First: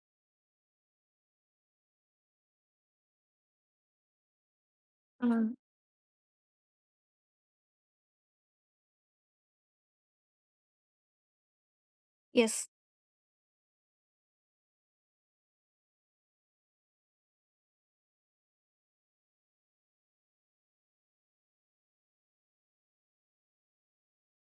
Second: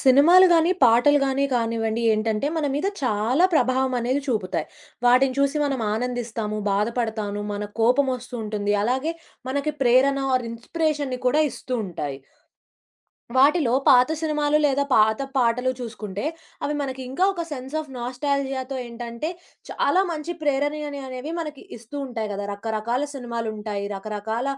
సినిమాలు గాని, పాటలు గాని కానివ్వండి ఏంటంటే, మన మీద చాలా ప్రభావం అనేది చూపుతాయి. ఆ! వాటిని చూసి మనం ఆనందిస్తాము, బాధపడతాను, మన కోపమొస్తూ ఉంటుంది. అలాగే మనకి ప్రేరణ ఆర్ ఇన్‌స్పిరేషన్‌ని కూడా ఇస్తూ ఉంటాయి. యెస్. వాటిలో పాత సినిమాలు లేదా పాత పాటలు చూసుకుంటే, అవి మనకి ఇంకా ఒక సెన్స్ ఆఫ్ నాస్టాల్జియాతో ఏంటంటే, చాలా మంచి ప్రేరణని అనేవి మనకి ఇస్తూ ఉంటాయి గదా! రకరకాల సినిమాలుంటాయి, రకరకాల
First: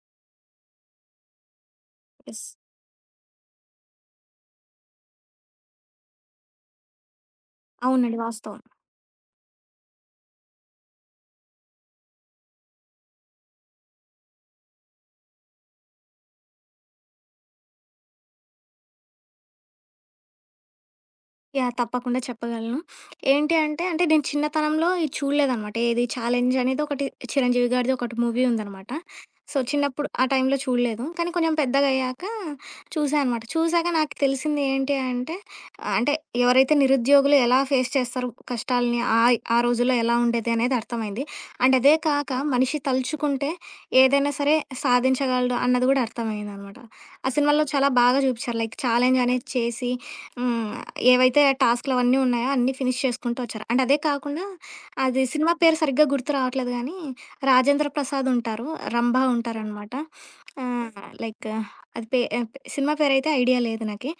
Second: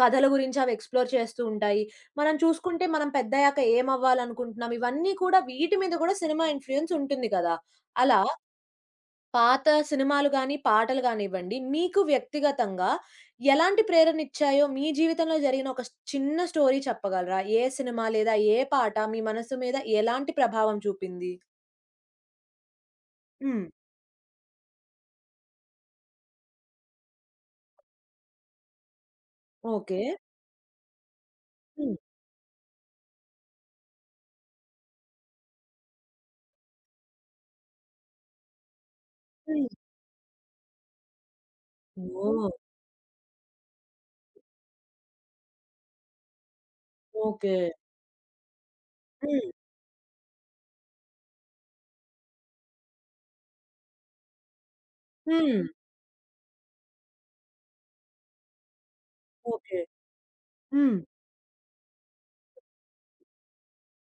కథల గురించి అవి ఎక్స్‌ప్లోర్ చేస్తూ ఉంటాయి. మనం యెస్. చూసుకుంటే మనం పెద్దయ్యాక ఏమవ్వాలనుకుంటున్నాం, ఇవన్నీ కూడా వీటి మీద కూడా సినిమా ఇన్‌ఫ్లూయెన్స్ ఉంటుంది కదా! అవునండి. అలా వాస్తవం. పాత సినిమాలు గాని, పాటలు గానివ్వండి, మీకు వ్యక్తిగతంగా ఎలాంటి ప్రేరణనిచ్చాయో మీ జీవితంలో జరిగిన ఒక చిన్న స్టోరీ చెప్పగలరా? ఏ సినిమా లేదా ఏ పాట మీ మనసు మీద ఎలాంటి ప్రభావం చూపింది? యాహ్! తప్పకుండా చెప్పగలను. ఏంటి హ్మ్. అంటే, నేను చిన్నతనంలో ఇది చూడలేదనమాట. ఏది 'ఛాలెంజ్' అనేది ఒకటి 'చిరంజీవి' గారిది ఒకటి మూవీ ఉందనమాట. So, okay. చిన్నప్పుడు ఆ టైంలో చూడలేదు. కానీ కొంచెం హ్మ్. పెద్దగయ్యాక చూసా అనమాట. చూసాక నాకు తెలిసింది ఏంటి అంటే, ఆ, అంటే ఎవరైతే నిరుద్యోగులు ఎలా ఫేస్ చేస్తారు కష్టాలని, ఆ హ్మ్. రోజుల్లో ఎలా ఉండేది అనేది అర్థమైంది. అండ్ అదే కాక ఓహ్! మనిషి తలుచుకుంటే ఏదైనా సరే సాధించగలడు అన్నది కూడా అర్థమయ్యిందనమాట. ఆ ఓకే. సినిమాలో చాలా బాగా చూపిచ్చారు. లైక్ ఛాలెంజ్ అనేది హ్మ్. చేసి హ్మ్. ఏవైతే టాస్క్‌లవన్నీ ఉన్నాయో అన్నీ ఫినిష్ చేసుకుంటూ వచ్చారు. అండ్ అదే కాకుండా అది సినిమా హ్మ్. పేరు సరిగ్గా గుర్తు రావట్లేదు గానీ, రాజేంద్ర ప్రసాద్ ఉంటారు. రంభా ఓకే. ఉంటారనమాట. ఆహ్, హ్మ్. లైక్ అది పే ఆహ్, సినిమా పేరైతే ఐడియా లేదు నాకి.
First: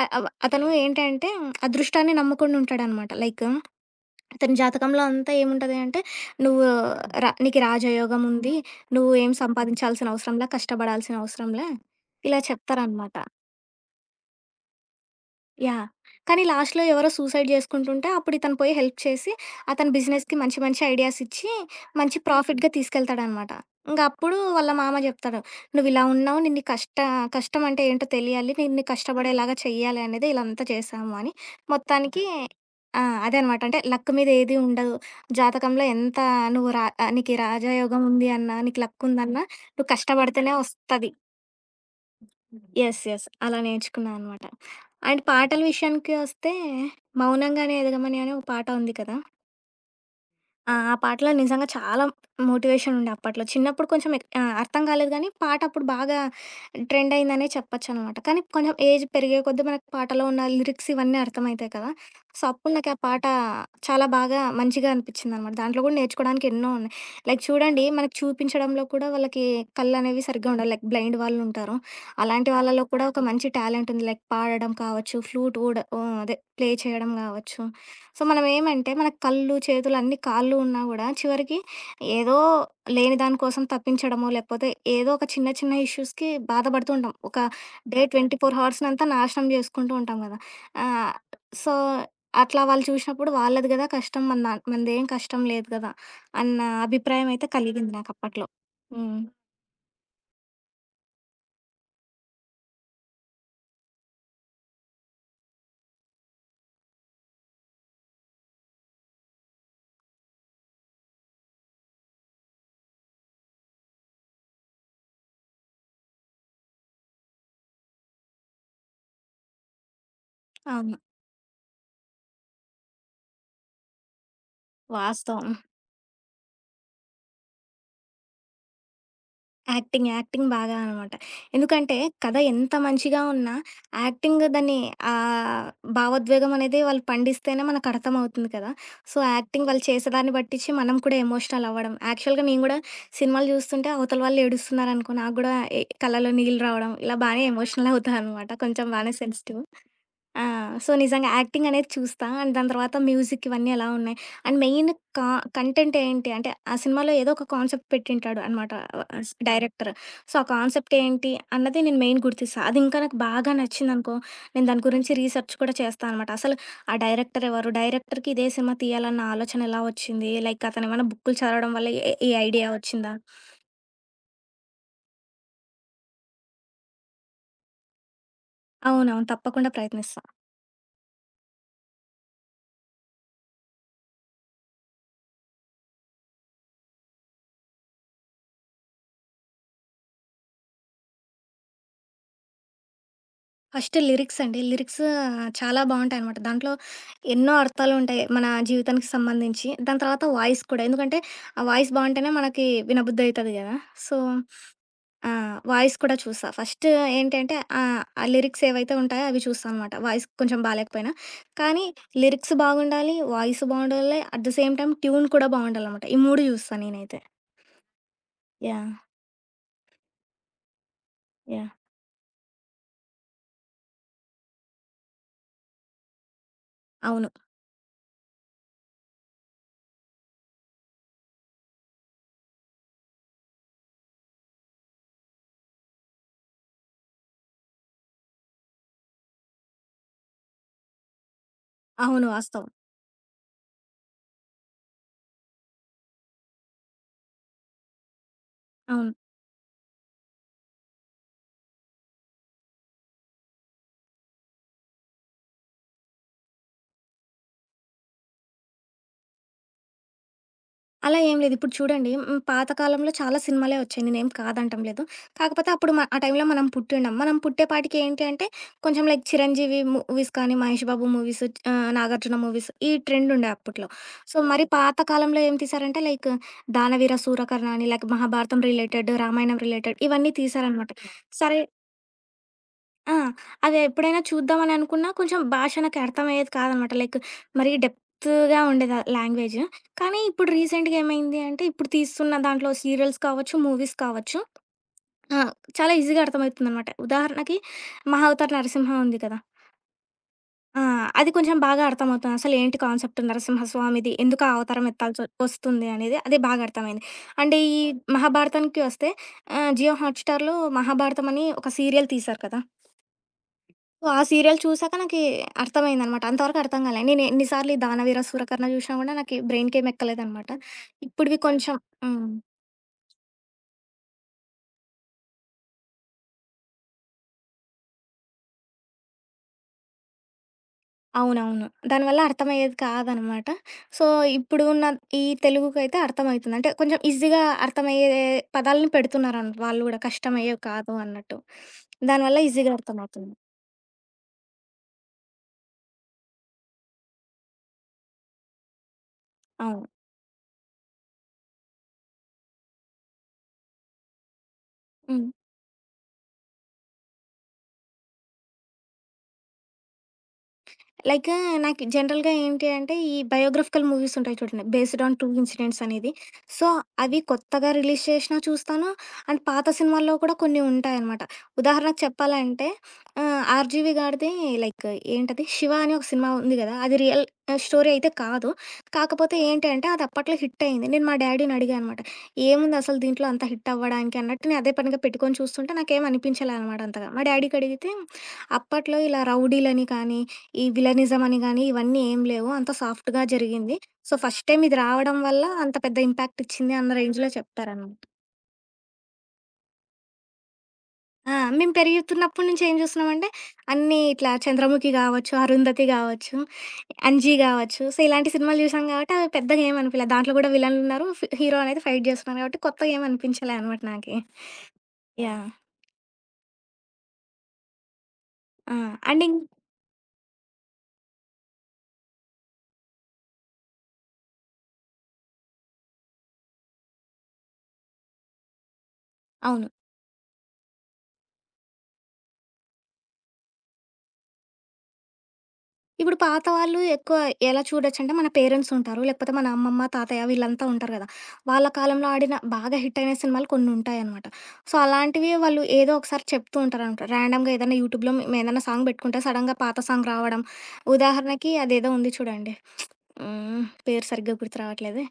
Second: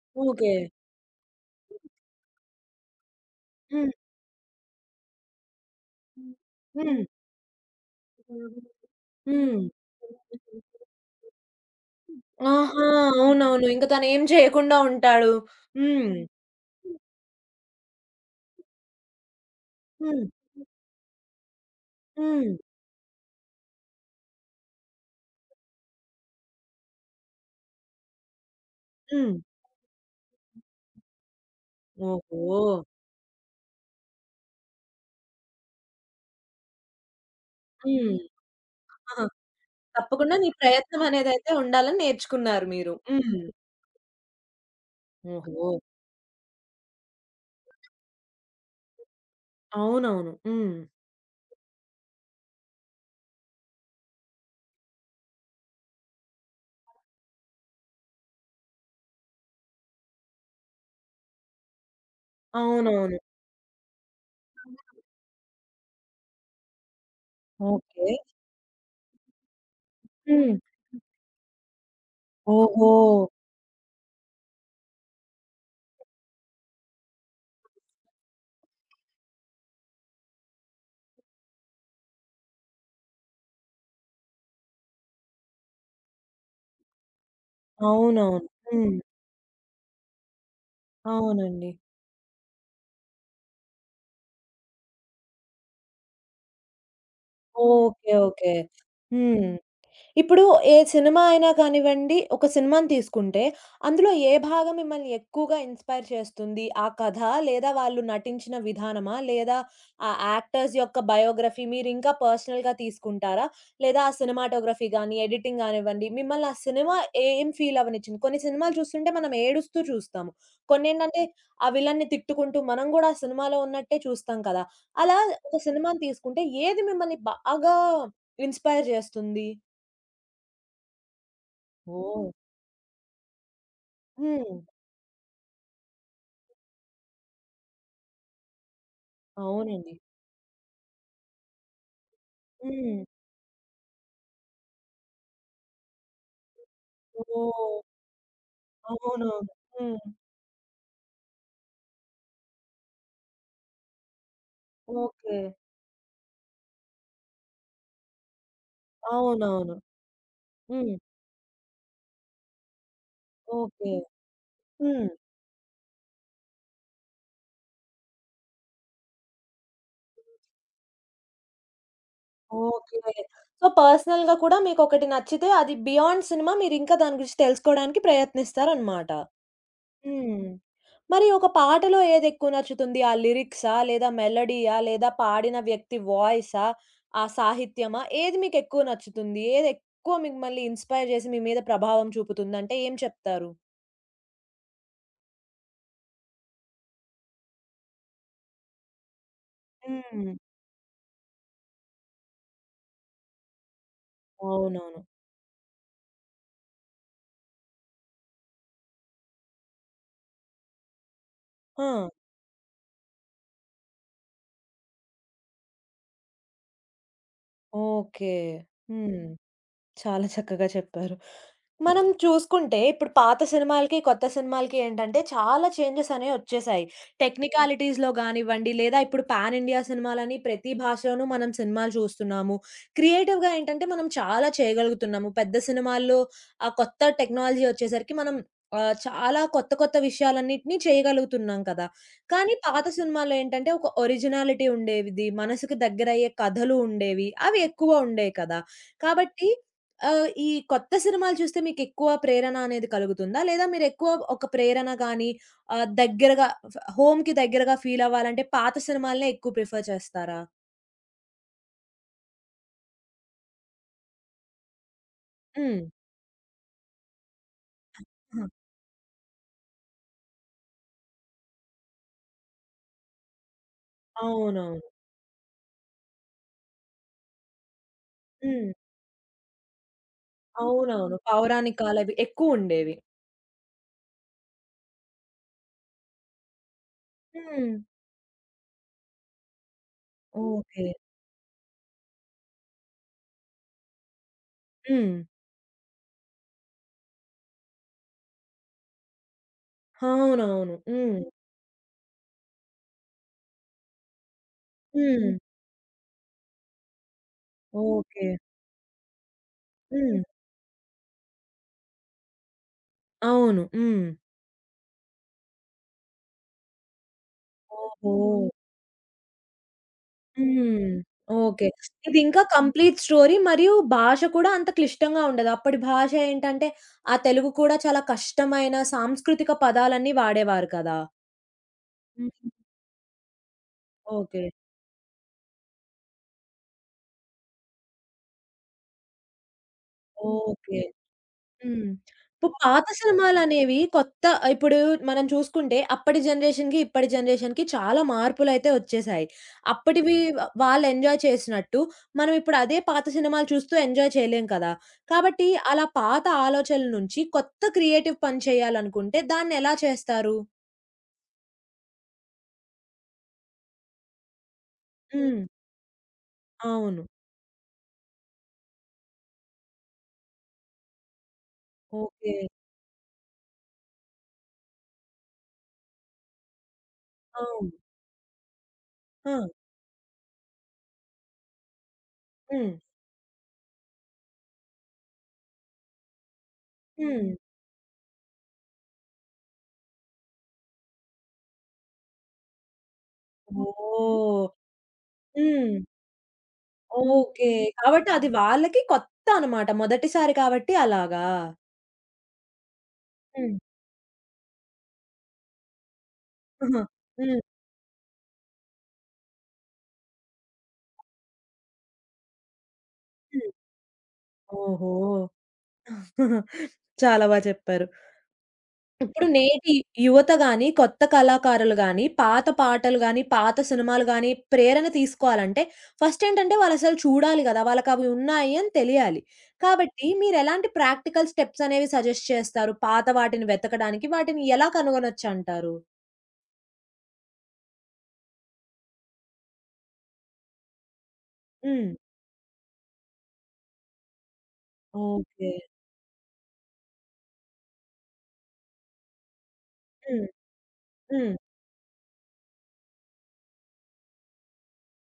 ఆహ్, అవ ఓకే. అతను ఏంటంటే అదృష్టాన్ని నమ్ముకొని ఉంటాడనమాట. లైక్ హ్మ్. అతని జాతకంలో అంతా ఏముంటది అంటే, నువ్వు హ్మ్. నీకు రాజయోగం ఉంది. నువ్వు ఏం హ్మ్. సంపాదించాల్సిన అవసరంలా, కష్టపడాల్సిన అవసరంలా ఇలా ఆహా! చెప్తారనమాట. అవునవును. ఇంక తనేం చేయకుండా ఉంటాడు. యాహ్! హ్మ్. కానీ లాస్ట్‌లో ఎవరో సూసైడ్ చేసుకుంటుంటే అప్పుడు ఇతను పోయి హెల్ప్ చేసి, అతని హ్మ్. బిజినెస్‌కి మంచి మంచి ఐడియాస్ ఇచ్చి, మంచి హ్మ్. ప్రాఫిట్‌గా తీసుకెళ్తాడనమాట. ఇంక అప్పుడు వాళ్ళ మామ జెప్తాడు. "నువ్విలా ఉన్నావు నిన్ను కష్టం అంటే ఏంటో తెలియాలి. నిన్ను హ్మ్. కష్టపడేలాగా చెయ్యాలి అనేది ఇలంతా చేశాము" అని. మొత్తానికి ఓహో! ఆ! అదే అనమాట. అంటే లక్ మీద ఏది ఉండదు. జాతకంలో ఎంత నువ్వు నీకు రాజయోగం హ్మ్. ఉంది అన్నా, నీకు లక్ ఆహా! ఉందన్నా, నువ్వు తప్పకుండా నీ కష్టపడితేనే వస్తది. ప్రయత్నమనేదైతే ఉండాలని నేర్చుకున్నారు మీరు. యెస్. యెస్. హ్మ్. అలా నేర్చుకున్నా అనమాట. అండ్ పాటల ఓహో! విషయానికొస్తే 'మౌనంగానే ఎదగమని' అని ఒక పాట ఉంది కదా! అవునవును. ఆ! హ్మ్. ఆ పాటలో నిజంగా చాలా మోటివేషన్ ఉండే అప్పట్లో. చిన్నప్పుడు కొంచెం అర్థం కాలేదు గానీ, పాట అప్పుడు బాగా ట్రెండ్ అయిందనే చెప్పొచ్చనమాట. కానీ కొంచెం ఏజ్ పెరిగే కొద్దీ మనకు పాటలో ఉన్న లిరిక్స్ ఇవన్నీ అర్థమయితాయి కదా! సో, అప్పుడు నాకు ఆ అవునవును. పాట చాలా బాగా మంచిగా అనిపిచ్చిందనమాట. దాంట్లో గూడా నేర్చుకోడానికి ఎన్నో ఉన్నాయి. లైక్ చూడండి ఓకే. మనకు చూపించడంలో కూడా వాళ్ళకి కళ్ళనేవి సరిగ్గా హ్మ్. ఉండవు. లైక్ బ్లైండ్ వాళ్ళుంటారు. అలాంటి వాళ్ళలో ఓహో! కూడా ఒక మంచి టాలెంట్ ఉంది. లైక్ పాడడం కావచ్చు, ఫ్లూట్ కూడా అదే ప్లే చేయడం గావచ్చు. సో, మనం ఏమంటే మన కళ్ళు, చేతులు అన్ని కాళ్ళు ఉన్నా గూడా చివరికి ఏదో లేని దాని కోసం తప్పించడమో, లేకపోతే ఏదో ఒక చిన్న చిన్న ఇష్యూస్‌కి బాధపడుతూ ఉంటాం. ఒక డే అవునవును. 24 హ్మ్. అవర్స్‌నంతా నాశనం జేసుకుంటూ ఉంటాం గదా! ఆహ్, అవునండి. సో, అట్లా వాళ్ళు చూసినప్పుడు వాళ్ళది గదా కష్టం మన దా మనదేం కష్టం లేదు గదా! అన్న అభిప్రాయం అయితే కలిగింది ఓకే. నాకప్పట్లో. ఓకే. హ్మ్. హ్మ్. ఇప్పుడు ఏ సినిమా అయినా కానివ్వండి, ఒక సినిమాని తీసుకుంటే, అందులో ఏ భాగం మిమ్మల్ని ఎక్కువగా ఇన్‌స్పైర్ చేస్తుంది? ఆ కథ, లేదా వాళ్ళు నటించిన విధానమా? లేదా ఆ యాక్టర్స్ యొక్క బయోగ్రఫీ మీరింకా పర్సనల్‌గా తీసుకుంటారా? లేదా ఆ సినిమాటోగ్రఫీ గాని, ఎడిటింగ్ గానివ్వండి, మిమ్మల్ని ఆ సినిమా ఏం ఫీల్ అవ్వనిచ్చింది? కొన్ని సినిమాలు చూస్తుంటే మనం ఏడుస్తూ చూస్తాము. అవును. కొన్నేంటంటే, ఆ విలన్ని తిట్టుకుంటూ మనం గూడా ఆ సినిమాలో ఉన్నట్టే చూస్తాం కదా! అలా వాస్తవం. ఒక సినిమాని తీసుకుంటే, ఏది మిమ్మల్ని బాగా ఇన్‌స్పైర్ చేస్తుంది? యాక్టింగ్. యాక్టింగ్ బాగా అనమాట. ఎందుకంటే ఓహ్! కథ ఎంత మంచిగా ఉన్నా యాక్టింగ్ హ్మ్. దాన్ని ఆహ్, భావోద్వేగం అనేది వాళ్ళు పండిస్తేనే మనకు అర్థమవుతుంది కదా! సో, యాక్టింగ్ వాళ్ళు అవునండి. చేసేదాన్ని పట్టించి మనం కూడా ఎమోషనల్ అవ్వడం. యాక్చువల్‌గా నేను గూడా హ్మ్. సినిమాలు చూస్తుంటే అవతల వాళ్ళు ఏడుస్తున్నారనుకో నాకు గూడా కళ్ళలో నీళ్ళు రావడం ఇలా బానే ఓహ్! ఎమోషనల్ అవుతా అనమాట. కొంచెం బానే అవునవును. సెన్సిటివ్. హ్మ్. ఆ! సో, నిజంగా యాక్టింగ్ అనేది చూస్తా. అండ్ దాని తర్వాత మ్యూజిక్ ఇవన్నీ ఎలా ఉన్నాయి? అండ్ మెయిన్ కా ఓకే. కంటెంట్ ఏంటి? అంటే ఆ సినిమాలో ఏదో ఒక కాన్సెప్ట్ పెట్టింటాడు అనమాట ఆహ్, హ్మ్. అవునవును. డైరెక్టర్. సో, ఆ కాన్సెప్ట్ హ్మ్. ఏంటి అన్నది నేను మెయిన్ గుర్తిస్తా. అది ఇంకా నాకు బాగా ఓకే. నచ్చిందనుకో, నేను దాని హ్మ్. గురించి రీసెర్చ్ కూడా చేస్తా అనమాట. అసలు ఆ డైరెక్టర్ ఎవరు? డైరెక్టర్‌కి ఇదే సినిమా తీయాలన్న ఆలోచన ఎలా వచ్చింది? లైక్ అతనేమన్నా బుక్కులు చదవడం వల్ల ఈ ఐడియా ఓకే. వచ్చిందా? సో, పర్సనల్‌గా కూడా మీకొకటి నచ్చితే అది బియాండ్ సినిమా మీరింకా దాని గురించి తెలుసుకోడానికి ప్రయత్నిస్తారనమాట. అవునవును. తప్పకుండా ప్రయత్నిస్తా. హ్మ్. మరి ఒక పాటలో ఏదెక్కువ నచ్చుతుంది? ఆ లిరిక్సా? లేదా మెలోడీయా? లేదా పాడిన వ్యక్తి వాయిసా? ఆ సాహిత్యమా? ఏది మీకెక్కువ నచ్చుతుంది? ఏదెక్కువ మిమ్మల్ని ఇన్‌స్పైర్ చేసి మీ మీద ప్రభావం చూపుతుందంటే ఏం చెప్తారు? ఫస్ట్ లిరిక్స్ అండి. లిరిక్స్ చాలా బావుంటాయనమాట. దాంట్లో ఎన్నో అర్థాలుంటాయి మన జీవితానికి సంబంధించి. దాని తర్వాత హ్మ్. వాయిస్ కూడా. ఎందుకంటే, ఆ వాయిస్ బావుంటేనే మనకి వినబుద్ధయితది గదా! సో, అవునవును. ఆ! వాయిస్ కూడా చూసా. ఫస్ట్ ఏంటి అంటే, ఆ లిరిక్స్ ఏవైతే ఉంటాయో అవి చూస్తా అనమాట. వాయిస్ కొంచెం బాలేకపోయినా. కానీ ఆ! లిరిక్స్ బాగుండాలి, వాయిస్ బావుండాలి, at the same time tune కూడా బావుండాలనమాట. ఈ 3 చూస్తా నేనైతే. ఓకే. యాహ్! హ్మ్. చాలా చక్కగా చెప్పారు. యాహ్! మనం చూసుకుంటే ఇప్పుడు పాత సినిమాలకి, కొత్త సినిమాలకి ఏంటంటే చాలా చేంజెస్ అనేవొచ్చేసాయి. హ్మ్. అవును. టెక్నికాలిటీస్‌లో గానివ్వండి, లేదా ఇప్పుడు పాన్ ఇండియా సినిమాలని ప్రతి భాషలోనూ మనం సినిమాలు చూస్తున్నాము. క్రియేటివ్‌గా ఏంటంటే మనం చాలా చేయగలుగుతున్నాము. పెద్ద సినిమాల్లో ఆ కొత్త టెక్నాలజీ వచ్చేసరికి మనం చాలా కొత్త కొత్త విషయాలన్నిటిని చేయగలుగుతున్నాం కదా! అవును. కానీ వాస్తవం. పాత సినిమాల్లో ఏంటంటే ఒక ఒరిజినాలిటీ ఉండేది. మనసుకు దగ్గరయ్యే కథలు ఉండేవి. అవి ఎక్కువ ఉండేయి కదా! అవును. కాబట్టి ఈ కొత్త సినిమాలు చూస్తే మీకెక్కువ ప్రేరణ అనేది కలుగుతుందా? లేదా మీరెక్కువ ఒక ప్రేరణ గాని దగ్గరగా హోమ్‌కి దగ్గరగా ఫీలవ్వాలంటే పాత సినిమాలనే ఎక్కువ ప్రిఫర్ చేస్తారా? అలా ఏం లేదు. ఇప్పుడు చూడండి పాతకాలంలో చాలా సినిమాలే వచ్చాయి. నేనేం కాదంటం లేదు. కాకపోతే హ్మ్. అప్పుడు ఆ టైంలో మనం పుట్టిండం. మనం పుట్టేపాటికి ఏంటి ఆహా! అంటే కొంచెం లైక్ 'చిరంజీవి' మూవీస్ కానీ, 'మహేష్ బాబు' మూవీస్, 'నాగార్జున' మూవీస్ ఈ ట్రెండ్ ఉండే అప్పట్లో. సో, మరి అవునవును. పాత కాలంలో ఏం తీశారంటే లైక్ 'దానవీర సూరకర్ణ' అని, లైక్ 'మహాభారతం' హ్మ్. రిలేటెడ్, 'రామాయణం' రిలేటెడ్ ఇవన్నీ తీశారనమాట. అవునవును. సరే పౌరాణికాలవి ఎక్కువుండేవి. ఆ! అది ఎప్పుడైనా చూద్దామని అనుకున్నా కొంచెం భాష నాకు అర్థమయ్యేది కాదనమాట. లైక్ మరీ హ్మ్. డెప్త్‌గా ఉండేది ఆ లాంగ్వేజ్. కానీ ఇప్పుడు ఓకే. రీసెంట్‌గా ఏమైంది అంటే, ఇప్పుడు తీస్తున్న దాంట్లో సీరియల్స్ కావచ్చు, మూవీస్ కావచ్చు హ్మ్. ఆ! చాలా ఈజీగా అర్థమవుతుందనమాట. ఉదాహరణకి 'మహావతార్ నరసింహ' ఉంది కదా! అవునవును. ఆ! హ్మ్. అది కొంచెం బాగా అర్థమవుతుంది. అసలు ఏంటి కాన్సెప్ట్ నరసింహస్వామిది, ఎందుకు ఆ అవతారం ఎత్తాల్సి హ్మ్. వస్తుంది అనేది అది బాగా అర్థమైంది. అండ్ ఈ ఓకే. మహాభారతానికి వస్తే జియో హ్మ్. హాట్‌స్టార్‌లో 'మహాభారతం' అని ఒక సీరియల్ తీశారు కదా! అవును. హ్మ్. సో, ఆ సీరియల్ చూసాక నాకీ అర్థమైందనమాట. అంతవరకు అర్థం కాలే. నేను ఎన్ని సార్లు ఈ ఓహో! 'దానవీర సూరకర్ణ' జూషినా గూడా నాకీ బ్రైన్‌కేం ఎక్కలేదనమాట. హ్మ్. ఇప్పుడివి ఓకే. ఓకే. కొంచెం హ్మ్. ఇదింకా కంప్లీట్ స్టోరీ మరియు భాష కూడా అంత క్లిష్టంగా ఉండదు. అప్పటి భాష ఏంటంటే, ఆ తెలుగు కూడా చాలా కష్టమైన సాంస్కృతిక పదాలన్నీ వాడేవారు కదా! అవునవును. దానివల్ల హ్మ్. అర్థమయ్యేది కాదనమాట. So, okay. ఇప్పుడు ఉన్న ఈ తెలుగుకైతే అర్థమయితుంది. అంటే కొంచెం ఈజీగా అర్థమయ్యే పదాలని వాళ్ళు గూడా కష్టమయ్యేవి ఓకే. కాదు అన్నట్టు. హ్మ్. దానివల్ల ఇప్పుడు ఈజీగా పాత అర్థమవుతుంది. సినిమాలనేవి కొత్త ఇప్పుడు మనం చూసుకుంటే అప్పటి జనరేషన్‌కి, ఇప్పటి జనరేషన్‌కి చాలా మార్పులైతే వచ్చేశాయి. అవును. అప్పటివి వాళ్ళు ఎంజాయ్ చేసినట్టు, మనం ఇప్పుడు అదే పాత సినిమాలు చూస్తూ ఎంజాయ్ చేయలేం కదా! హ్మ్. కాబట్టి అలా పాత ఆలోచనల నుంచి కొత్త క్రియేటివ్ పని చేయాలనుకుంటే దాన్నెలా చేస్తారు? లైక్ నాకు జనరల్‌గా ఏంటి అంటే, ఈ బయోగ్రాఫికల్ మూవీస్ ఉంటాయి చూడండి. Based on true hmm. Incidents అనేది. సో, అవును. అవి కొత్తగా రిలీజ్ చేసినా చూస్తాను. అండ్ పాత సినిమాల్లో కూడా కొన్ని ఉంటాయనమాట. ఉదాహరణకు ఓకే. చెప్పాలంటే 'ఆర్జీవి' గారిది లైక్ ఏంటది 'శివ' అని ఒక సినిమా ఉంది కదా! అది రియల్ అవును. స్టోరీ అయితే కాదు. ఆ! కాకపోతే ఏంటి అంటే, అది అప్పట్లో హిట్ అయింది. నేను మా డ్యాడీని అడిగా అనమాట. హ్మ్. "ఏముంది అసలు దీంట్లో అంత హిట్ అవ్వడానికి" అన్నట్టు నేను అదే పనిగా పెట్టుకొని చూస్తుంటే నాకేం అనిపించలే అనమాట అంతగా. మా హ్మ్. డ్యాడీకి అడిగితే, అప్పట్లో ఇలా రౌడీలని కానీ, ఈ విలనిజం అని గాని, ఇవన్నీ ఏం లేవు. అంతా సాఫ్ట్‌గా జరిగింది. సో, ఫస్ట్ ఓహ్! టైమ్ ఇది రావడం వల్ల హ్మ్. అంత పెద్ద ఇంపాక్ట్ ఇచ్చింది అన్న రేంజ్‌లో ఓకే. చెప్తారనమాట. కాబట్టి అది వాళ్ళకి కొత్త అనమాట. మొదటిసారి కాబట్టి అలాగా? ఆ! మేము పెరుగుతున్నప్పటి నుంచి ఏం చూస్తున్నామంటే, హ్మ్. అన్నీ ఇట్లా 'చంద్రముఖి' గావచ్చు, 'అరుంధతి' గావచ్చు, ఆహా! 'అంజి' హ్మ్. గావచ్చు. సో, ఇలాంటి సినిమాలు చూసాం కాబట్టి అవి పెద్దగా ఏమనిపియలే. దాంట్లో గూడా విలన్లున్నారు, హీరో అనేది ఫైట్ చేస్తున్నారు కాబట్టి కొత్తగా హ్మ్. ఏమనిపించలే అనమాట నాకి. ఓహో! యాహ్! చాలా బా చెప్పారు. ఆ! అండ్ ఇప్పుడు ఇం నేటి యువత గాని, కొత్త కళాకారులు గాని, పాత పాటలు గాని, పాత సినిమాలు గాని ప్రేరణ తీసుకోవాలంటే ఫస్ట్ ఏంటంటే వాళ్ళసలు చూడాలి గదా! వాళ్ళకవి ఉన్నాయి అని తెలియాలి. అవును. కాబట్టి మీరెలాంటి ప్రాక్టికల్ స్టెప్స్ అనేవి సజెస్ట్ చేస్తారు? పాత వాటిని వెతకడానికి వాటిని ఎలా కనుగొనొచ్చంటారు? ఇప్పుడు పాత వాళ్ళు ఎక్కువ ఎలా చూడొచ్చంటే, మన పేరెంట్స్ ఉంటారు. లేకపోతే మన అమ్మమ్మ, తాతయ్య వీళ్ళంతా ఉంటారు గదా! వాళ్ళ హ్మ్. కాలంలో ఆడిన బాగా హిట్ అయిన సినిమాలు కొన్నుంటాయనమాట. సో, అలాంటివి ఓకే. వాళ్ళు ఏదో ఒకసారి చెప్తూ ఉంటారనమాట. ర్యాండమ్‌గా ఏదైనా యూట్యూబ్‌లో మేమేదైనా సాంగ్ పెట్టుకుంటే సడెన్‌గా పాత సాంగ్ హ్మ్. రావడం. హ్మ్. ఉదాహరణకి అదేదో ఉంది చూడండి. హ్మ్. పేరు సరిగ్గా గుర్తు రావట్లేదే.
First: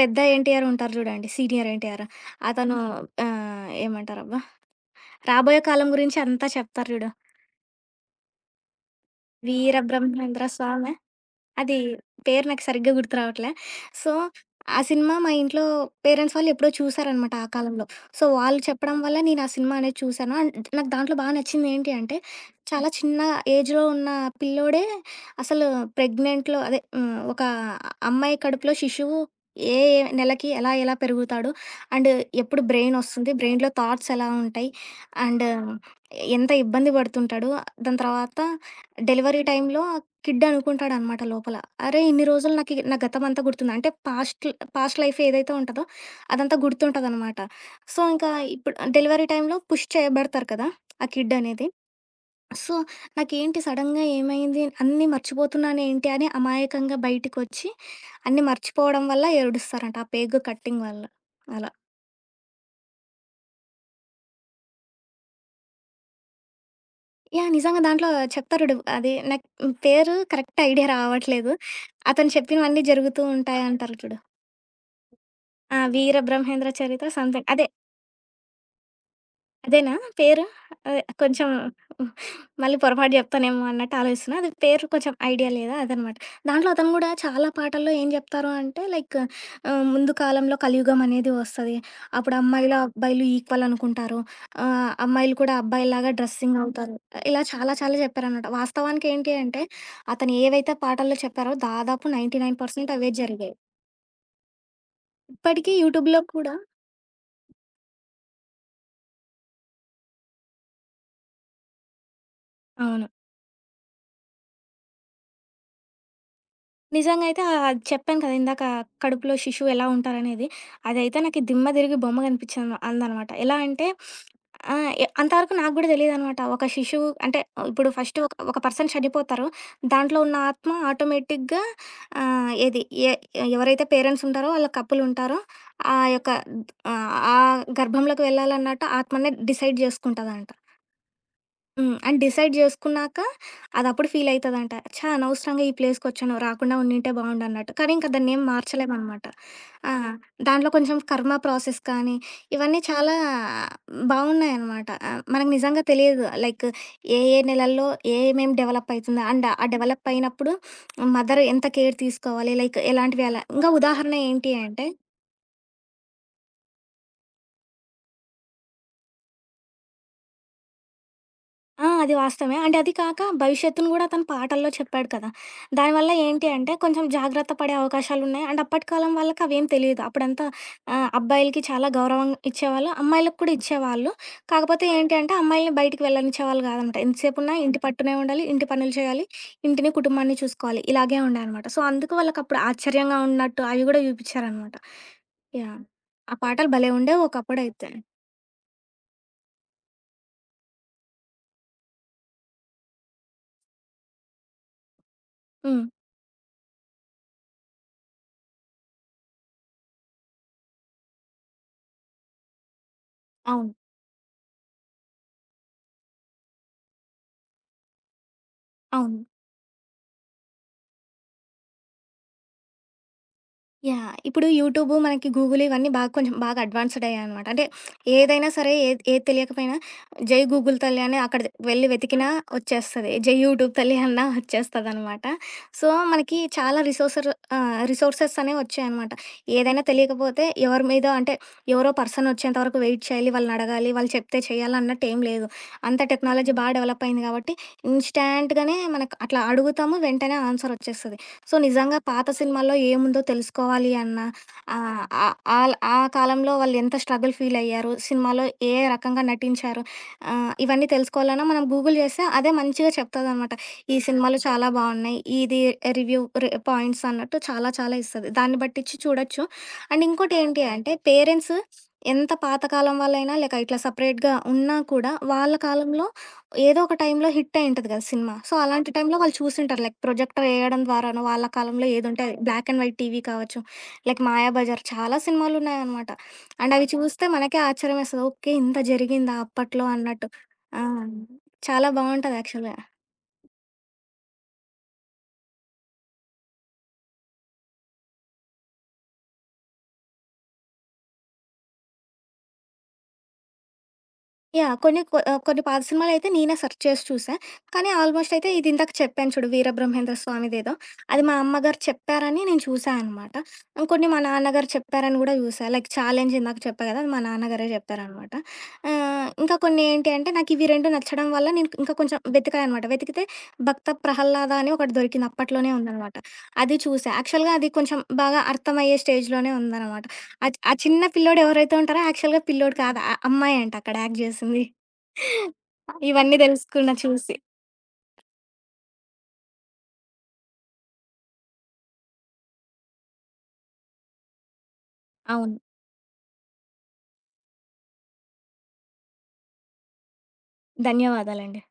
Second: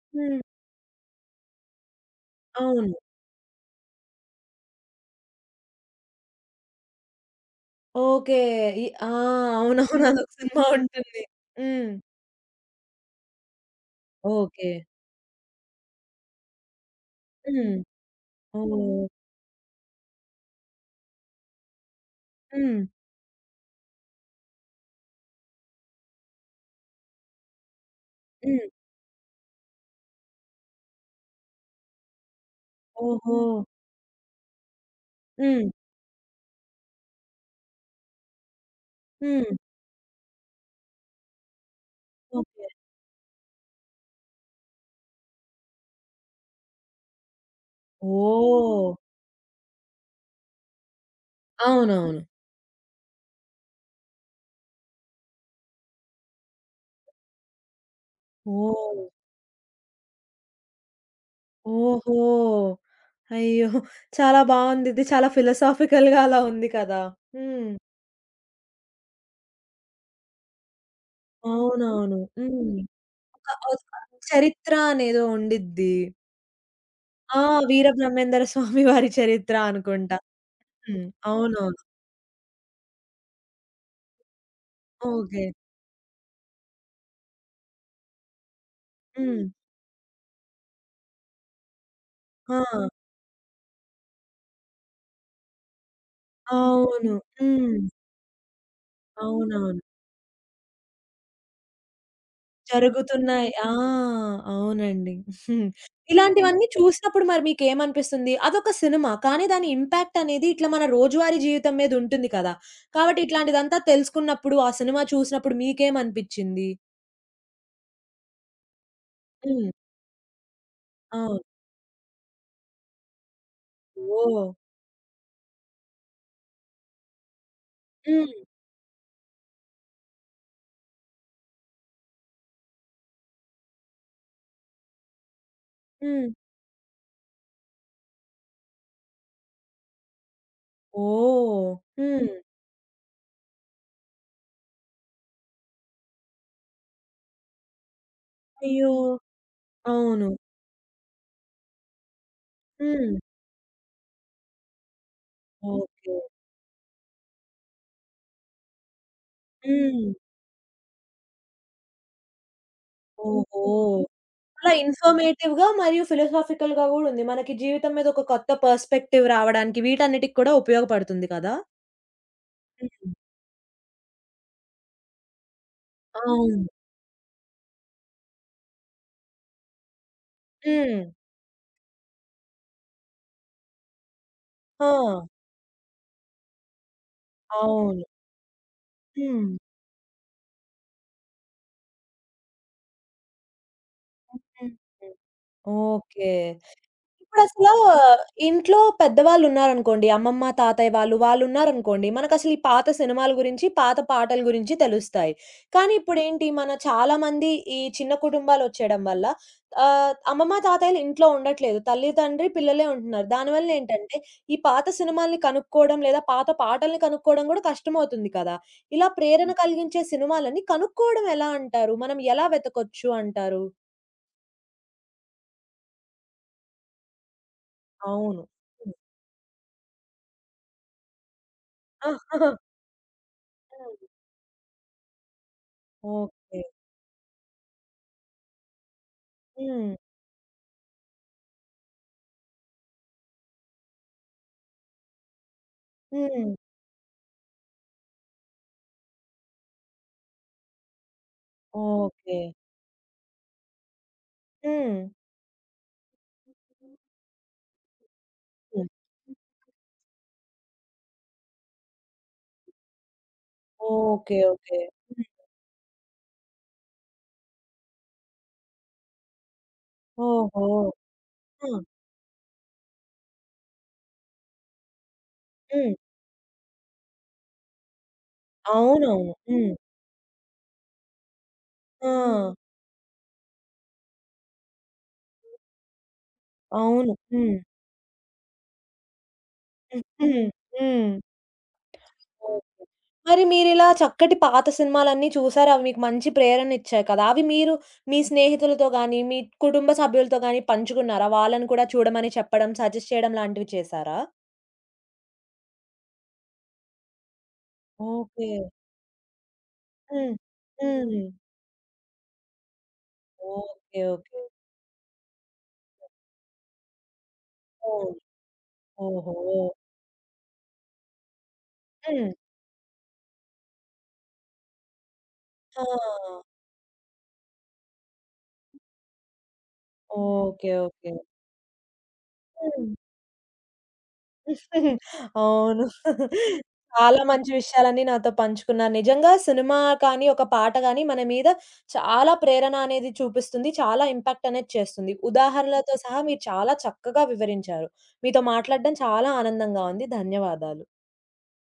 పెద్ద హ్మ్. ఎన్టీఆర్ ఉంటారు జూడండి. సీనియర్ ఎన్టీఆర్. అతను అవును. ఏమంటారబ్బా! రాబోయే కాలం గురించి అంతా చెప్తారు జూడు. ఓకే. ఆ! అవునవును. హ్మ్. అదొక వీరబ్రహ్మేంద్ర సినిమా స్వామి ఉంటుంది. అది హ్మ్. పేరు నాకు సరిగ్గా గుర్తు రావట్లే. So, okay. ఆ సినిమా మా ఇంట్లో పేరెంట్స్ వాళ్ళు ఎప్పుడో చూసారనమాట ఆ హ్మ్. కాలంలో. సో, వాళ్ళు చెప్పడం వల్ల ఓహ్! నేను ఆ సినిమా అనేది చూసాను. అండ్ నాకు దాంట్లో బా నచ్చిందేంటి అంటే హ్మ్. చాలా చిన్న ఏజ్‌లో ఉన్న పిల్లోడే అసలు ప్రెగ్నెంట్‌లో అదే ఒక అమ్మాయి హ్మ్. కడుపులో శిశువు ఏ ఏ నెలకి ఎలా ఎలా పెరుగుతాడు? అండ్ ఎప్పుడు బ్రెయిన్ ఒస్తుంది? ఓహో! బ్రెయిన్‌లో థాట్స్ ఎలా ఉంటాయి? అండ్ హ్మ్. ఎంత ఇబ్బంది పడుతుంటాడు? దాని తర్వాత డెలివరీ హ్మ్. టైంలో కిడ్ అనుకుంటాడనమాట లోపల. అరే! ఇన్ని రోజులు ఓకే. నాకి నా గతమంతా గుర్తుంది. అంటే పాస్ట్ పాస్ట్ లైఫ్ ఏదైతే ఉంటదో అదంతా గుర్తుంటదనమాట. సో, ఇంకా ఇప్పుడు ఓహ్! డెలివరీ టైంలో పుష్ చేయబడతారు కదా! ఆ కిడ్ అనేది. అవునవును. సో, నాకేంటి సడెన్‌గా ఏమైంది? అన్నీ మర్చిపోతున్నానేంటి అని అమాయకంగా బయటికొచ్చి, అన్నీ ఓహ్! మర్చిపోవడం వల్ల ఏడుస్తారంట. ఆ పేగు కట్టింగ్ వల్ల. అలా. ఓహో! అయ్యో! చాలా బావుందిది. చాలా ఫిలాసాఫికల్‌గా అలా ఉంది కదా! యాహ్! హ్మ్. నిజంగా దాంట్లో చెప్తారు చూడు. అది నాకు పేరు కరెక్ట్ ఐడియా రావట్లేదు. అవునవును. అతను హ్మ్. చెప్పినవన్నీ జరుగుతూ ఒక ఒక ఉంటాయంటారు చూడు. చరిత్ర అనేదో ఆ! ఉండిద్ది. వీరబ్రహ్మేంద్ర చరిత్ర ఆ! సంథింగ్ అదే. వీరబ్రహ్మేంద్ర స్వామి వారి చరిత్ర అదేనా అనుకుంటా. పేరు? అదే హ్మ్. కొంచెం అవునవును. మళ్ళీ పొరపాటు జెప్తానేమో అన్నట్టు ఆలోచిస్తున్నా. అది పేరు కొంచెం ఓకే. ఐడియా లేదా అదనమాట. దాంట్లో అతను గూడా చాలా పాటల్లో ఏం జెప్తారు అంటే లైక్ హ్మ్. ముందు కాలంలో కలియుగం అనేది వస్తది. అప్పుడు ఆ! అమ్మాయిలు, అబ్బాయిలు ఈక్వల్ అనుకుంటారు. అమ్మాయిలు కూడా అబ్బాయిలాగా డ్రెస్సింగ్ అవుతారు. అవును. ఇలా చాలా హ్మ్. చాలా జెప్పారనమాట. వాస్తవానికి ఏంటి అంటే అవునవును. అతను ఏవైతే పాటల్లో చెప్పారో దాదాపు 99% అవే జరుగుతున్నాయి. జరిగాయి. ఆ! అవునండి. హ్మ్. ఇప్పటికీ యూట్యూబ్‌లో కూడా ఇలాంటివన్నీ చూసినప్పుడు మరి మీకేమనిపిస్తుంది? అదొక సినిమా. కానీ దాని ఇంపాక్ట్ అనేది ఇట్లా మన రోజువారీ జీవితం మీద ఉంటుంది కదా! అవును. కాబట్టి ఇట్లాంటిదంతా తెలుసుకున్నప్పుడు, ఆ సినిమా చూసినప్పుడు మీకేమనిపిచ్చింది? నిజంగా అయితే అది చెప్పాను కదా! ఇందాక కడుపులో హ్మ్. శిశువు ఎలా ఉంటారనేది. అదైతే అవును. నాకు దిమ్మ తిరిగి బొమ్మ కనిపించింది అందనమాట. ఎలా అంటే ఓహ్! ఆహ్, ఎ అంతవరకు నాకు గూడా తెలీదనమాట. ఒక శిశువు అంటే ఇప్పుడు ఫస్ట్ ఒక హ్మ్. ఒక పర్సన్ చనిపోతారు. దాంట్లో ఉన్న ఆత్మ ఆటోమేటిక్‌గా ఆహ్, ఏది ఎ ఎవరైతే పేరెంట్స్ ఉంటారో వాళ్ళ కపుల్ ఉంటారో ఆ హ్మ్. యొక్క ఆహ్, ఆ గర్భంలోకి వెళ్ళాలన్నట్టు ఆత్మనే డిసైడ్ జేసుకుంటదంట. ఓహ్! హ్మ్. అండ్ హ్మ్. డిసైడ్ జేసుకున్నాక అదప్పుడు ఫీలయితదంట. ఛ! అనవసరంగా ఈ ప్లేస్‌కొచ్చాను. రాకుండా ఉండింటే బావుండన్నట్టు. కానీ ఇంక దాన్నేం అయ్యో! మార్చలేమనమాట. ఆ! అవును. దాంట్లో కొంచెం కర్మ ప్రాసెస్ కానీ, ఇవన్నీ హ్మ్. చాలా బావున్నాయనమాట. మనకు నిజంగా ఓకే. తెలియదు. లైక్ ఏ ఏ నెలల్లో ఏమేం డెవలప్ అయితుంది. అండ్ ఆ హ్మ్. డెవలప్ అయినప్పుడు మదర్ ఎంత కేర్ తీసుకోవాలి. లైక్ ఎలాంటివి అలా. ఓహో! ఇంకా ఉదాహరణ ఏంటి చాలా అంటే ఇన్ఫర్మేటివ్‌గా మరియు ఫిలాసాఫికల్‌గా గూడా ఉంది. మనకి జీవితం మీద ఒక కొత్త పర్స్‌పెక్టివ్ రావడానికి వీటన్నిటికి కూడా ఉపయోగపడుతుంది కదా! ఆ! అది వాస్తవమే. అంటే అది హ్మ్. కాక భవిష్యత్తుని గూడా తను పాటల్లో చెప్పాడు కదా! దానివల్ల ఏంటి అవును. అంటే కొంచెం జాగ్రత్త పడే అవకాశాలున్నాయి. అండ్ అప్పటి కాలం వాళ్ళకి అవేం తెలీదు. అప్పుడంతా హ్మ్. అబ్బాయిలకి చాలా గౌరవం ఇచ్చేవాళ్ళు. అమ్మాయిలకి కూడా ఇచ్చేవాళ్ళు. ఆ! కాకపోతే ఏంటి అంటే అమ్మాయిల్ని బయటికి వెళ్ళనిచ్చేవాళ్ళు కాదనమాట. ఎంతసేపున్నా ఇంటి అవును. పట్టునే ఉండాలి, ఇంటి పనులు చేయాలి, హ్మ్. ఇంటిని, కుటుంబాన్ని చూసుకోవాలి. ఇలాగే ఉండే అనమాట. సో, అందుకు వాళ్ళకప్పుడు ఆశ్చర్యంగా ఉన్నట్టు అవి గూడా హ్మ్. చూపిచ్చారనమాట. హ్మ్. యాహ్! ఓకే. ఆ పాటలు భలే ఉండేవి ఇప్పుడసలా ఒకప్పుడైతే. ఇంట్లో పెద్దవాళ్ళున్నారనుకోండి. అమ్మమ్మ, తాతయ్య వాళ్ళు, వాళ్ళున్నారనుకోండి. మనకసలు ఈ పాత సినిమాల గురించి, పాత పాటల గురించి తెలుస్తాయి. హ్మ్. కానీ ఇప్పుడేంటి మన చాలామంది ఈ చిన్న కుటుంబాలొచ్చేయడం వల్ల అమ్మమ్మ, తాతయ్యలు ఇంట్లో ఉండట్లేదు. తల్లి, తండ్రి, పిల్లలే ఉంటున్నారు. అవును. దానివల్లేంటంటే ఈ పాత సినిమాల్ని కనుక్కోవడం లేదా పాత పాటల్ని కనుక్కోవడం గూడా కష్టమవుతుంది కదా! ఇలా అవును. ప్రేరణ కలిగించే సినిమాలని కనుక్కోవడం ఎలా అంటారు? మనం ఎలా వెతకొచ్చు అంటారు? యాహ్! ఇప్పుడు యూట్యూబ్, మనకి గూగుల్ ఇవన్నీ బాగా కొంచెం బాగా అడ్వాన్స్‌డ్ అయ్యాయనమాట. అంటే అవును. ఏదైనా సరే హ్మ్. ఏది ఏది తెలియకపోయినా జై గూగుల్ తల్లి అని అక్కడ వెతికినా ఆహా! వచ్చేస్తది. జై యూట్యూబ్ హ్మ్. తల్లి అన్నా వచ్చేస్తదనమాట. సో, మనకి ఓకే. చాలా రిసోర్సెస్ అనేవి వచ్చాయనమాట. ఏదైనా హ్మ్. తెలియకపోతే ఎవరి మీద అంటే ఎవరో పర్సన్ వచ్చేంత వరకు వెయిట్ చేయాలి, వాళ్ళనడగాలి, వాళ్ళు చెప్తే చేయాలి అన్నట్టేం లేదు. అంత హ్మ్. టెక్నాలజీ బాగా డెవలప్ అయింది కాబట్టి ఇన్‌స్టాంట్‌గానే మనకు అట్లా అడుగుతాము, వెంటనే ఆన్సర్ వచ్చేస్తది. సో, నిజంగా పాత ఓకే. సినిమాల్లో ఏముందో తెలుసుకోవాలి అన్న హ్మ్. ఆహ్, ఆహ్, ఆల్ ఆ కాలంలో వాళ్ళు ఎంత స్ట్రగుల్ ఫీల్ అయ్యారు, సినిమాలో ఏ హ్మ్. రకంగా నటించారు, ఇవన్నీ తెలుసుకోవాలన్నా మనం గూగుల్ చేస్తే అదే మంచిగా చెప్తదనమాట. ఈ ఓకే. సినిమాలు చాలా ఓకే. బావున్నాయి. హ్మ్. ఇది రివ్యూ రె పాయింట్స్ అన్నట్టు చాలా చాలా ఇస్తది. దాన్ని బట్టిచ్చి చూడొచ్చు. అండ్ ఇంకోటి ఓహో! ఏంటి అంటే పేరెంట్స్ ఆ! ఎంత పాతకాలం వాళ్ళైనా లేక ఇట్లా సెపరేట్‌గా ఉన్నా కూడా వాళ్ళ హ్మ్. కాలంలో ఏదో ఒక టైంలో హిట్ అయి ఉంటది కదా సినిమా. సో, అలాంటి అవును. టైంలో అవునవును. వాళ్ళు హ్మ్. చూసుంటారు. లైక్ ప్రొజెక్టర్ ఏయడం ద్వారానో, వాళ్ళ కాలంలో ఏదుంటే అది ఆ! బ్లాక్ అండ్ వైట్ టీవీ కావచ్చు, లైక్ 'మాయాబజార్' చాలా సినిమాలున్నాయనమాట. అండ్ అవి అవునా? అవును. చూస్తే హ్మ్. మనకే ఆశ్చర్యం వేస్తది. ఓకే. ఇంత జరిగిందా అప్పట్లో అన్నట్టు. హ్మ్. ఆ! హ్మ్. చాలా బావుంటది యాక్చువల్‌గా. ఓకే. మరి మీరిలా చక్కటి పాత సినిమాలన్నీ చూసారు. అవి మీకు మంచి ప్రేరణనిచ్చాయి కదా! అవి మీరు మీ స్నేహితులతో గాని, మీ కుటుంబ సభ్యులతో గాని పంచుకున్నారా? వాళ్ళని కూడా చూడమని చెప్పడం, సజెస్ట్ చేయడం లాంటివి చేశారా? యాహ్! కొన్ని పాత సినిమాలయితే నేనే సెర్చ్ చేసి చూసా. కానీ ఆల్మోస్ట్ ఓకే. అయితే ఇది ఇందాక చెప్పాను చూడు 'వీరబ్రహ్మేంద్ర హ్మ్. స్వామి'దేదో హ్మ్. అది మా అమ్మగారు చెప్పారని నేను చూసా అనమాట. ఓకే. ఇంకొన్ని మా ఓకే. నాన్నగారు చెప్పారని గూడా చూసా. లైక్ 'ఛాలెంజ్' ఇందాక చెప్పా గదా! అది మా నాన్నగారే అవును. చెప్పారనమాట. ఓహో! ఇంకా కొన్ని ఏంటి అంటే నాకివి 2 నచ్చడం వల్ల నేను ఇంకా కొంచెం హ్మ్. వెతికా అనమాట. వెతికితే 'భక్త ప్రహల్లాద' అని ఒకటి దొరికింది. అప్పట్లోనే ఆ! ఉందనమాట. అది చూసా. యాక్చువల్‌గా అది కొంచెం బాగా అర్థమయ్యే స్టేజ్‌లోనే ఉందనమాట. ఓకే. ఆ చిన్న ఓకే. పిల్లోడు ఎవరైతే ఉంటారో యాక్చువల్‌గా పిల్లోడు హ్మ్. కాదు. అమ్మాయే అంట అక్కడ యాక్ట్ జేసింది. అవును. ఇవన్నీ దెలుసుకున్నా చాలా చూసి. మంచి విషయాలన్నీ నాతో పంచుకున్నారు. నిజంగా సినిమా కానీ, ఒక పాట గాని మన మీద చాలా ప్రేరణ అనేది చూపిస్తుంది. చాలా ఇంపాక్ట్ అనేది చేస్తుంది. అవును. ఉదాహరణలతో సహా మీరు చాలా చక్కగా వివరించారు. మీతో మాట్లాడడం చాలా ఆనందంగా ఉంది. ధన్యవాదాలు. ధన్యవాదాలండి.